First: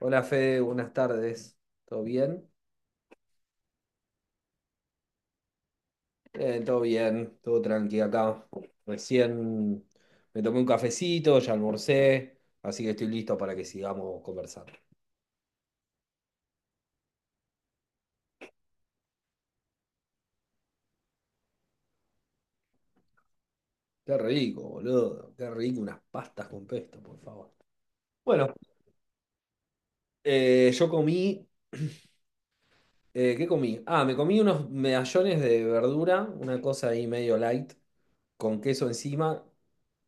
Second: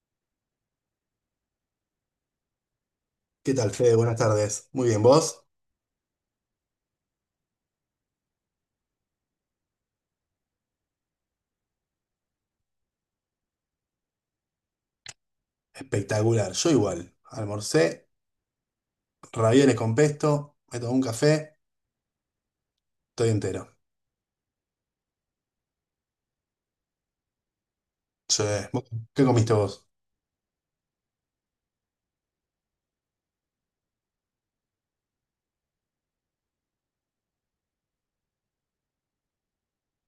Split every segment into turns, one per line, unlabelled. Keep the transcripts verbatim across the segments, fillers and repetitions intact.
Hola Fede, buenas tardes. ¿Todo bien?
¿Qué tal, Fede? Buenas tardes. Muy bien, ¿vos?
Eh, todo bien, todo tranqui acá. Recién me tomé un cafecito, ya almorcé, así que estoy listo para que sigamos conversando.
Espectacular. Yo igual. Almorcé, ravioles con pesto, me tomé un café, estoy entero.
Qué rico, boludo. Qué rico unas pastas con pesto, por favor.
Sí.
Bueno,
¿Vos ¿Qué comiste vos?
eh, yo comí, eh, ¿qué comí? Ah, me comí unos medallones de verdura, una cosa ahí medio light, con queso encima.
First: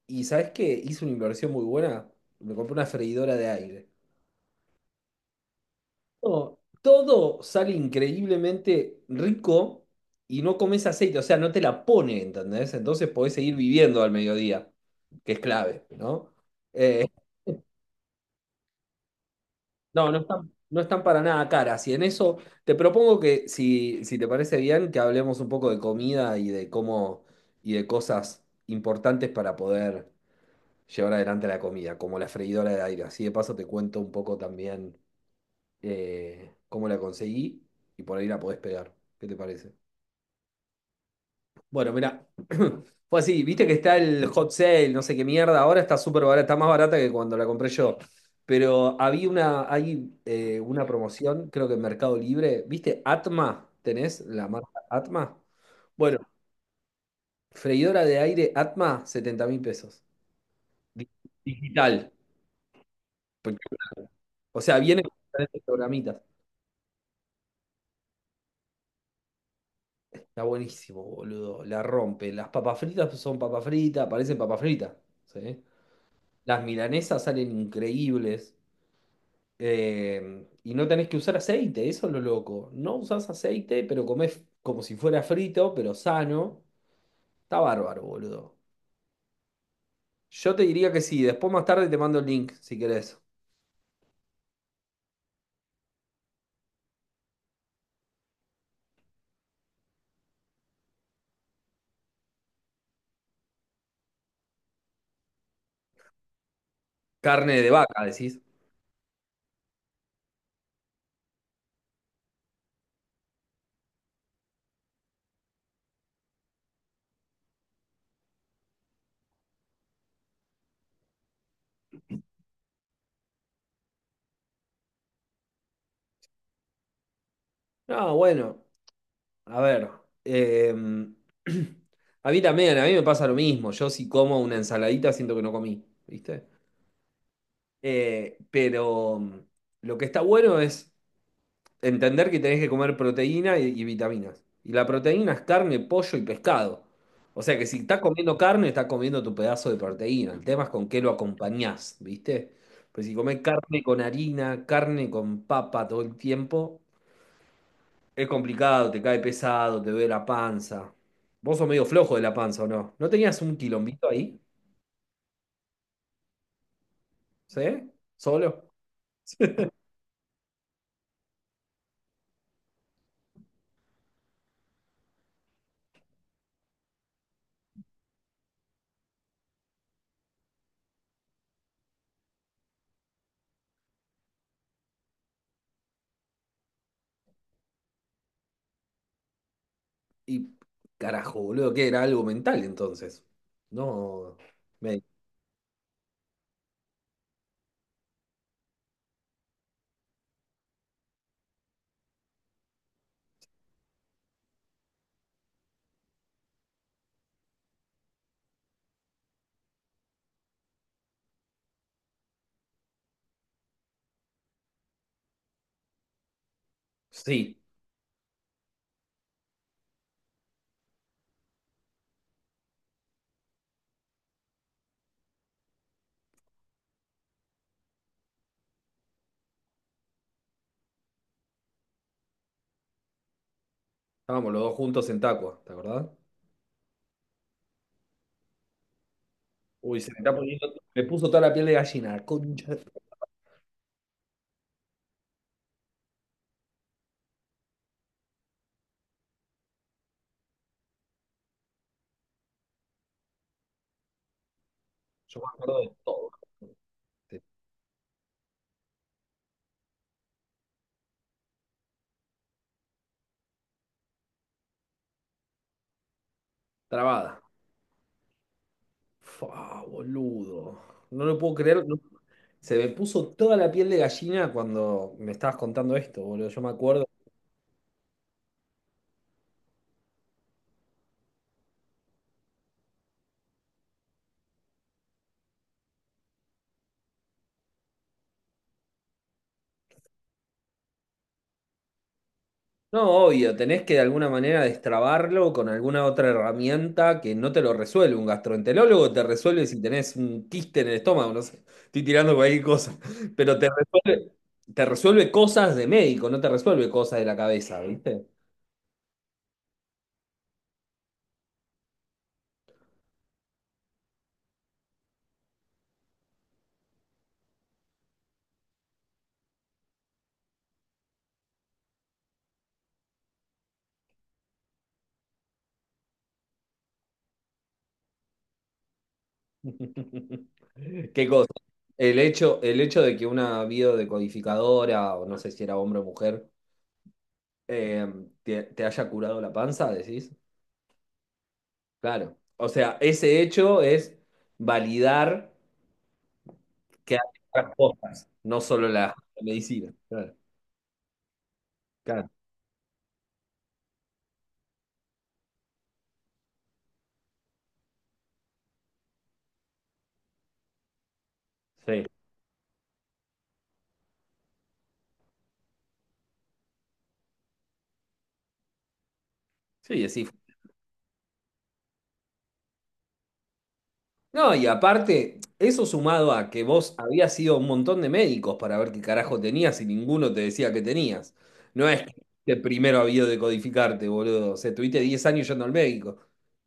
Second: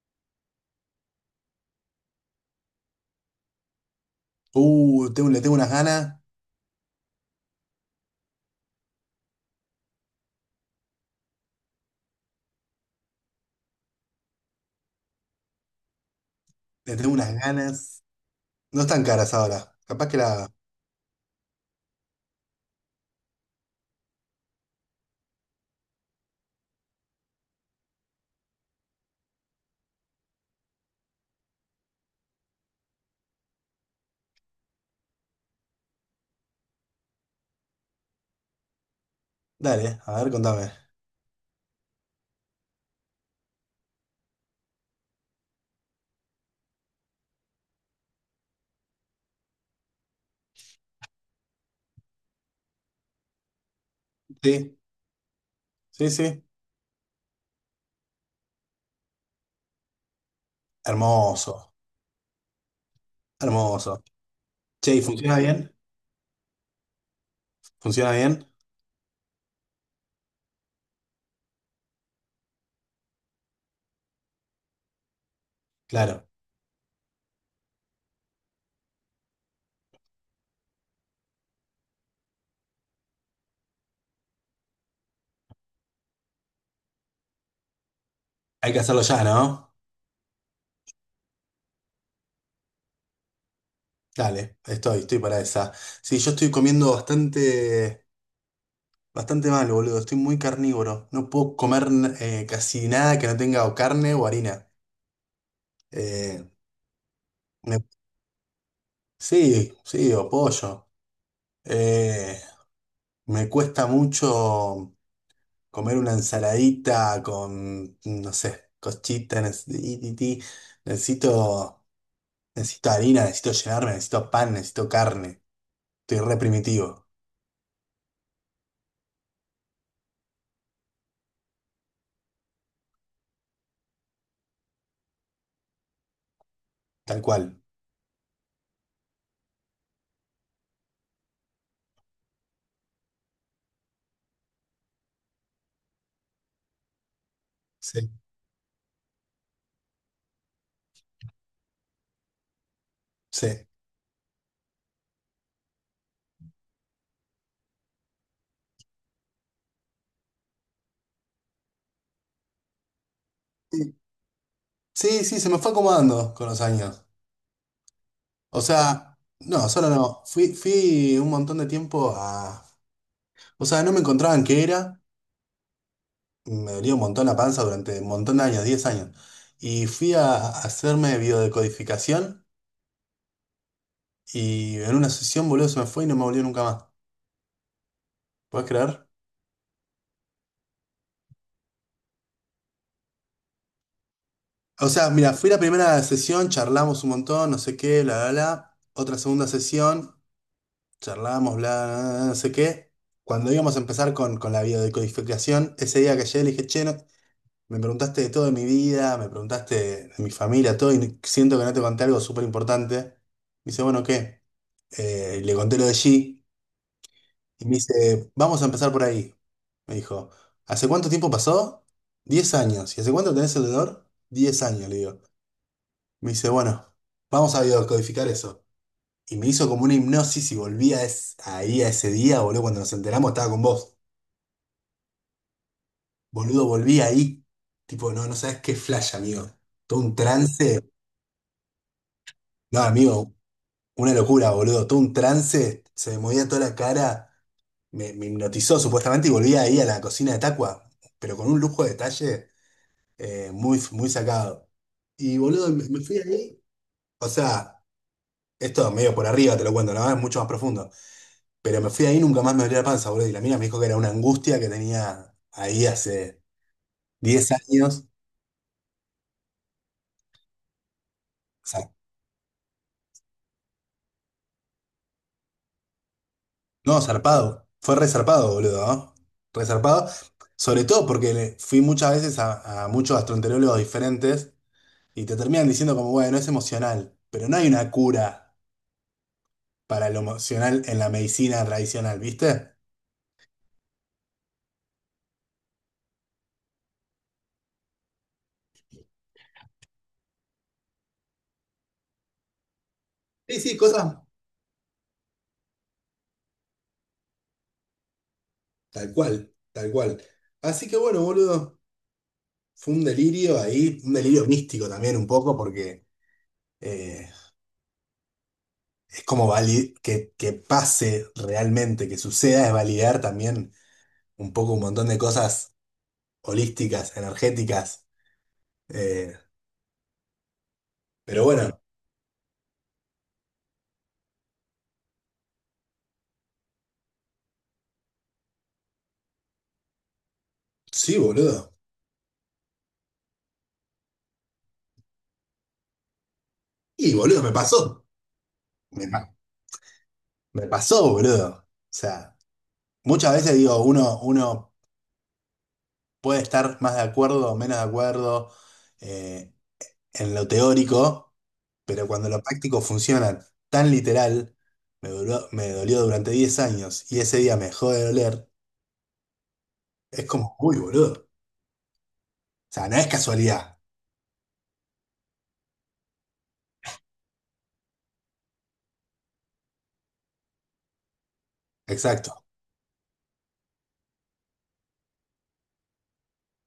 ¿Y sabes qué? Hice una inversión muy buena. Me compré una freidora de aire.
Uh, tengo- le tengo unas ganas,
Todo, todo sale increíblemente rico y no comes aceite, o sea, no te la pone, ¿entendés? Entonces podés seguir viviendo al mediodía, que es clave, ¿no?
le
Eh,
tengo unas ganas. No están caras ahora. Capaz
no,
que
no
la.
están, no están para nada caras. Y en eso te propongo que, si, si te parece bien, que hablemos un poco de comida y de cómo y de cosas importantes para poder llevar adelante la comida, como la freidora de aire. Así de paso te cuento un poco también eh, cómo la conseguí y por ahí la podés pegar. ¿Qué te parece?
Dale, a ver, contame.
Bueno, mira, fue así, viste que está el hot sale, no sé qué mierda, ahora está súper barata, está más barata que cuando la compré yo. Pero había una, hay eh, una promoción, creo que en Mercado Libre, ¿viste? Atma, ¿tenés la marca
Sí,
Atma?
sí,
Bueno,
sí.
freidora de aire Atma, setenta mil pesos. Di-
Hermoso,
Digital. Porque-
hermoso.
O sea,
Che, ¿y
viene con
funciona
diferentes
bien?
programitas.
¿Funciona bien?
Está buenísimo, boludo. La rompe. Las papas fritas son papas fritas, parecen papas fritas. ¿Sí?
Claro.
Las milanesas salen increíbles. Eh, y no tenés que usar aceite, eso es lo loco. No usás aceite, pero comés como si fuera frito, pero sano. Está bárbaro, boludo.
Hay que hacerlo ya, ¿no?
Yo te diría que sí, después más tarde te mando el link, si querés.
Dale, estoy, estoy para esa. Sí, yo estoy comiendo bastante... Bastante mal, boludo. Estoy muy carnívoro. No puedo comer eh, casi nada que no tenga o carne o harina. Eh,
Carne de
me-
vaca, decís.
sí, sí, o pollo. Eh, Me cuesta mucho comer una ensaladita con, no sé, cochita. Necesito, necesito harina, necesito llenarme, necesito pan, necesito carne. Estoy re primitivo,
No, bueno, a ver. em, a mí también, a mí me pasa lo mismo. Yo si como una ensaladita siento que no comí, ¿viste?
tal cual.
Eh, pero mm, lo que está bueno es entender que tenés que comer proteína y, y vitaminas. Y la proteína es carne, pollo y pescado. O sea que si estás
Sí.
comiendo carne, estás comiendo tu pedazo de proteína. El tema es con qué lo acompañás, ¿viste? Pues si comés
Sí.
carne con harina, carne con papa todo el tiempo, es complicado, te cae pesado, te duele la panza. Vos sos medio flojo de la panza, ¿o no? ¿No tenías un quilombito ahí?
Sí, sí, se me fue acomodando con los años.
¿Sí?
O
¿Solo?
sea, no, solo no. Fui, fui un montón de tiempo a. O sea, no me encontraban qué era. Me dolía un montón la panza durante un montón de años, diez años. Y fui a a hacerme biodecodificación y en una sesión, boludo, se me fue y no me volvió nunca más. ¿Puedes creer?
Y carajo, boludo, que era algo mental entonces. No,
O
me...
sea, mira, fui la primera sesión, charlamos un montón, no sé qué, bla, bla, bla. Otra segunda sesión, charlamos, bla, bla, bla, no sé qué. Cuando íbamos a empezar con, con la biodecodificación, ese día que llegué le dije, che, no, me preguntaste de todo de mi vida, me preguntaste de mi familia, todo, y siento que no te conté algo súper importante. Me dice, bueno, ¿qué? Eh, y le conté lo de G,
Sí.
y me dice, vamos a empezar por ahí. Me dijo, ¿hace cuánto tiempo pasó? Diez años. ¿Y hace cuánto tenés el dolor? Diez años, le digo. Me dice, bueno, vamos a biodescodificar eso. Y me hizo como una hipnosis y volví a es- ahí a ese día, boludo, cuando nos enteramos estaba con vos.
Estábamos los dos juntos en Tacua, ¿te acordás?
Boludo, volví ahí. Tipo, no, no sabes qué flash, amigo.
Uy,
Todo
se
un
me está poniendo,
trance.
me puso toda la piel de gallina, concha.
No, amigo, una locura, boludo. Todo un trance, se me movía toda la cara, me, me hipnotizó supuestamente y volví ahí a la cocina de Tacua, pero con un lujo de detalle eh, muy, muy sacado. Y
Yo me
boludo,
acuerdo
me,
de
me fui
todo.
ahí. O sea, esto medio por arriba te lo cuento, ¿no? Es mucho más profundo. Pero me fui ahí, y nunca más me dolió la panza, boludo. Y la mina me dijo que era una angustia que tenía ahí hace
Trabada.
diez años.
Fua, boludo. No lo puedo creer. no- Se me puso toda la piel de gallina cuando me estabas contando esto, boludo. Yo me
No,
acuerdo.
zarpado. Fue resarpado, boludo, ¿no? Resarpado. Sobre todo porque le- fui muchas veces a, a muchos gastroenterólogos diferentes y te terminan diciendo como, bueno, es emocional, pero no hay una cura para lo emocional en la medicina tradicional, ¿viste?
No, obvio, tenés que de alguna manera destrabarlo con alguna otra herramienta que no te lo resuelve. Un gastroenterólogo te resuelve si tenés un quiste en el estómago, no sé, estoy tirando cualquier cosa, pero
Sí,
te
sí, cosas
resuelve, te resuelve cosas de médico, no te resuelve cosas de la cabeza, ¿viste?
tal cual, tal cual. Así que bueno, boludo, fue un delirio ahí, un delirio místico también un poco porque eh, es como vali- que, que pase realmente, que suceda, es validar también un poco un montón de cosas holísticas, energéticas. eh,
¿Qué
pero
cosa?
bueno,
El hecho, el hecho de que una biodecodificadora, o no sé si era hombre o mujer, eh, te, te haya curado la panza, decís,
sí, boludo.
claro. O sea, ese hecho es validar. Que
Y
hay
boludo, me
otras
pasó.
cosas, no solo
Me,
la
pa-
medicina. Claro,
me pasó, boludo. O
claro,
sea, muchas veces digo, uno, uno puede estar más de acuerdo o menos de acuerdo eh, en lo teórico,
sí.
pero cuando lo práctico funciona tan literal, me duró- me dolió durante diez años y ese día me dejó de doler.
Sí, así
Es
fue.
como, uy, boludo. O sea, no es casualidad.
No, y aparte, eso sumado a que vos habías ido a un montón de médicos para ver qué carajo tenías y ninguno te decía que tenías. No es
Exacto.
que primero había de codificarte, boludo. O sea, estuviste diez años yendo al médico.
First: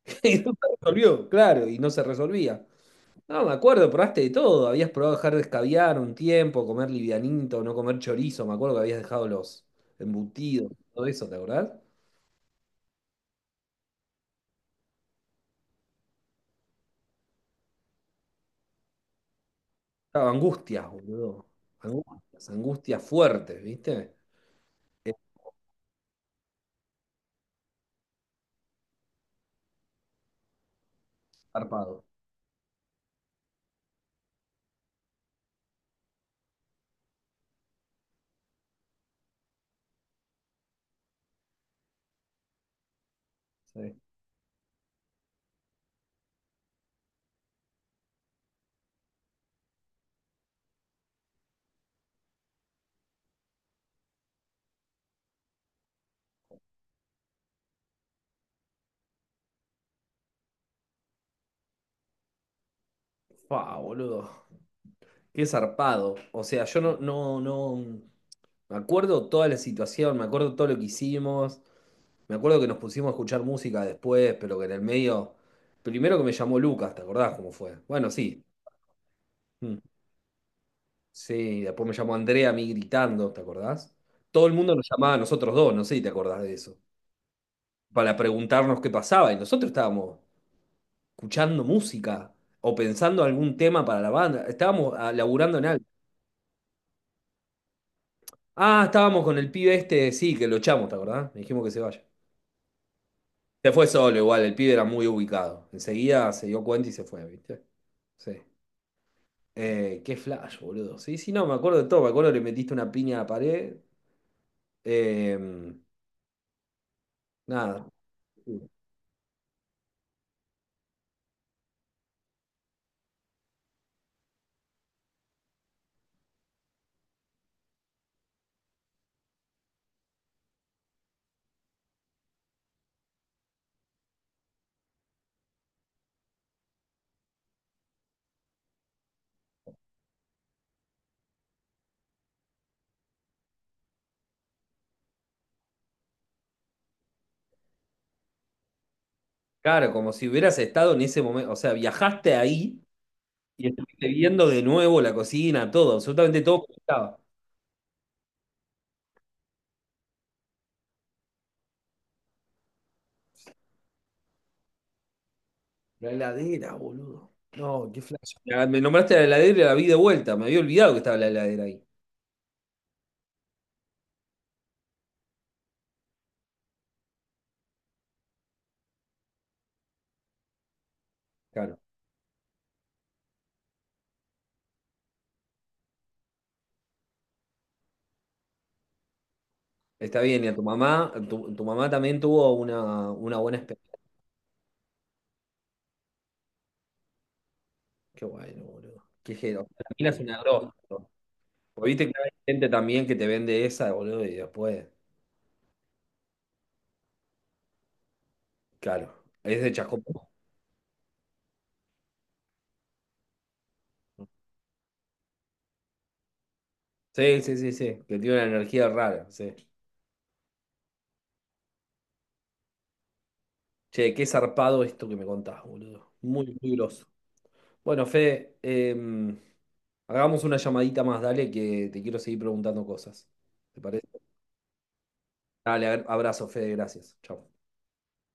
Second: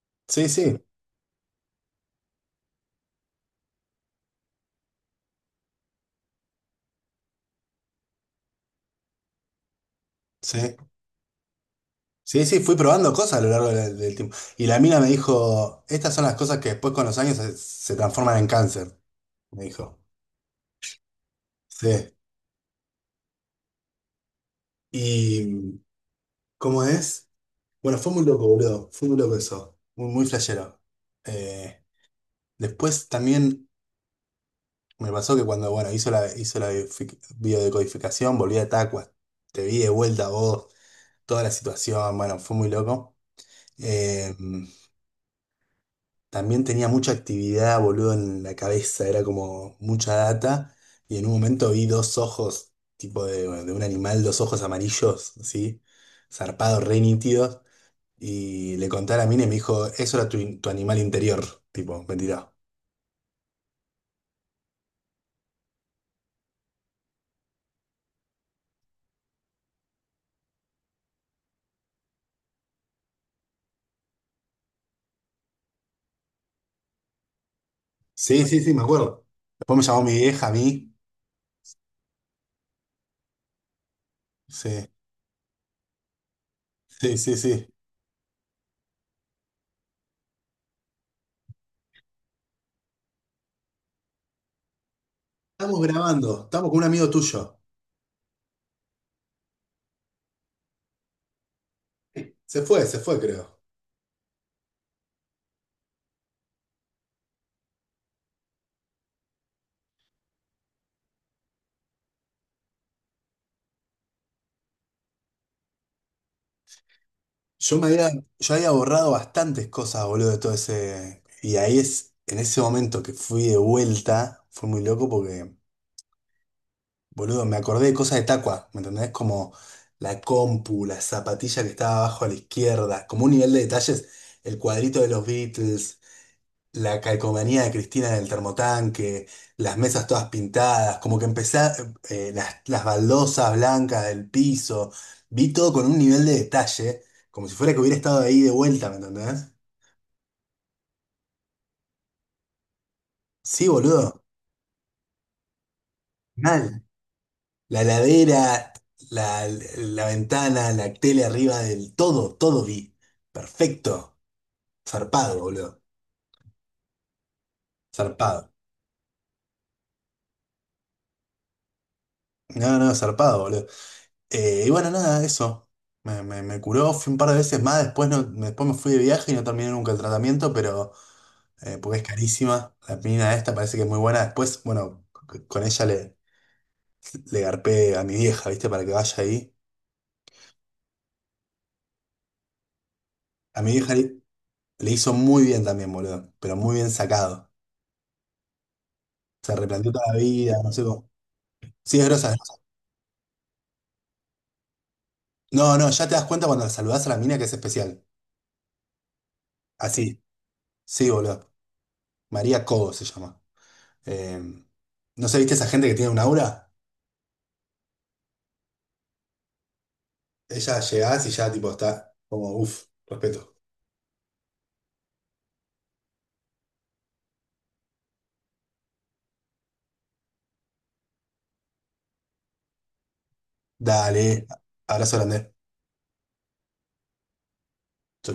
Y
Sí,
no se
sí,
resolvió, claro, y no se resolvía. No, me acuerdo, probaste de todo. Habías probado dejar de escabiar un tiempo, comer livianito, no comer chorizo. Me acuerdo que habías dejado los embutidos,
sí.
todo eso, ¿te acordás?
Sí, sí, fui probando cosas a lo largo de- del tiempo. Y la mina me dijo, estas son las cosas que después con los años se, se transforman en cáncer, me dijo.
Claro, angustias, boludo.
Sí.
Angustias, angustias fuertes, ¿viste? Es
¿Y cómo es? Bueno, fue muy loco, boludo. Fue muy loco eso. Muy, muy flashero. Eh,
zarpado.
Después también me pasó que cuando, bueno, hizo la, hizo la biofic- biodecodificación, volví a Tacua. Te vi de vuelta a vos, toda la situación, bueno, fue muy loco.
Sí.
Eh, También tenía mucha actividad, boludo, en la cabeza, era como mucha data. Y en un momento vi dos ojos, tipo de, de un animal, dos ojos amarillos, así, zarpados, re nítidos. Y le conté a la mina y me dijo, eso era tu, in- tu animal interior, tipo, mentira.
Fa, boludo. Qué zarpado. O sea, yo no, no, no. Me acuerdo toda la situación, me acuerdo todo lo que hicimos. Me acuerdo que nos pusimos a escuchar música después, pero que en el medio. Primero que me llamó Lucas, ¿te acordás cómo fue? Bueno, sí.
Sí, sí, sí, me acuerdo.
Mm.
Después me llamó mi vieja a mí.
Sí, después me llamó Andrea a mí gritando, ¿te acordás? Todo el mundo nos
Sí,
llamaba a nosotros dos, no sé si te acordás de eso.
sí, sí, sí.
Para preguntarnos qué pasaba. Y nosotros estábamos escuchando música o pensando algún tema para la banda. Estábamos ah, laburando en
Estamos
algo.
grabando, estamos con un amigo tuyo.
Ah, estábamos con el pibe este, sí, que lo echamos, ¿te acordás? Le dijimos que se vaya.
Se fue, se fue, creo.
Se fue solo igual, el pibe era muy ubicado. Enseguida se dio cuenta y se fue, ¿viste? Sí. Eh, qué flash, boludo. Sí, sí, no, me acuerdo de todo. Me acuerdo que le metiste una piña a la pared. Eh,
Yo me
nada.
había, yo había borrado bastantes cosas, boludo, de todo ese. Y ahí es, en ese momento que fui de vuelta, fue muy loco porque, boludo, me acordé de cosas de Tacua, ¿me entendés? Como la compu, la zapatilla que estaba abajo a la izquierda, como un nivel de detalles, el cuadrito de los Beatles, la calcomanía de Cristina en el termotanque, las mesas todas pintadas, como que empecé, eh, las, las baldosas blancas del piso, vi todo con un nivel de detalle, como si fuera que hubiera estado ahí de vuelta, ¿me entendés?
Claro, como si hubieras estado en ese momento. O sea, viajaste ahí y
Sí,
estuviste
boludo,
viendo de nuevo la cocina, todo, absolutamente todo
mal.
como estaba.
La heladera, la, la ventana, la tele arriba del todo, todo vi. Perfecto. Zarpado, boludo.
La heladera, boludo. No, qué flash.
Zarpado.
Ya, me nombraste la heladera y la vi de vuelta. Me había olvidado que estaba la heladera ahí.
No, no, zarpado, boludo. Eh, y bueno, nada, eso. Me, me, me curó, fui un par de veces más, después, no, después me fui de viaje y no terminé nunca el tratamiento, pero eh,
Claro.
porque es carísima. La mina esta parece que es muy buena. Después, bueno, c- con ella le, le garpé a mi vieja, ¿viste? Para que vaya ahí.
Está bien, y a tu mamá, tu, tu mamá también tuvo una, una buena
A mi vieja
experiencia.
le, le hizo muy bien también, boludo, pero muy bien sacado.
Qué bueno, boludo. Qué
Se
gero. La
replanteó toda
mina
la
es una
vida, no
grosa,
sé cómo.
boludo. Porque
Sí,
viste
es
que hay
grosa. Es grosa.
gente también que te vende esa, boludo, y después.
No, no, ya te das cuenta cuando saludás a la mina que es especial.
Claro. Es de Chascomú.
Así. Sí, boludo. María Cobo se llama. Eh, ¿No sé, viste esa gente que tiene un aura?
Sí, sí, sí, sí. Que tiene una energía rara. Sí.
Ella llegás y ya tipo está como, uff, respeto.
Che, qué zarpado esto que me contás, boludo. Muy, muy groso. Bueno, Fede, eh, hagamos una llamadita más, dale, que te quiero seguir preguntando cosas. ¿Te parece?
Dale, abrazo grande.
Dale, abrazo, Fede, gracias. Chao.
Chau, chau.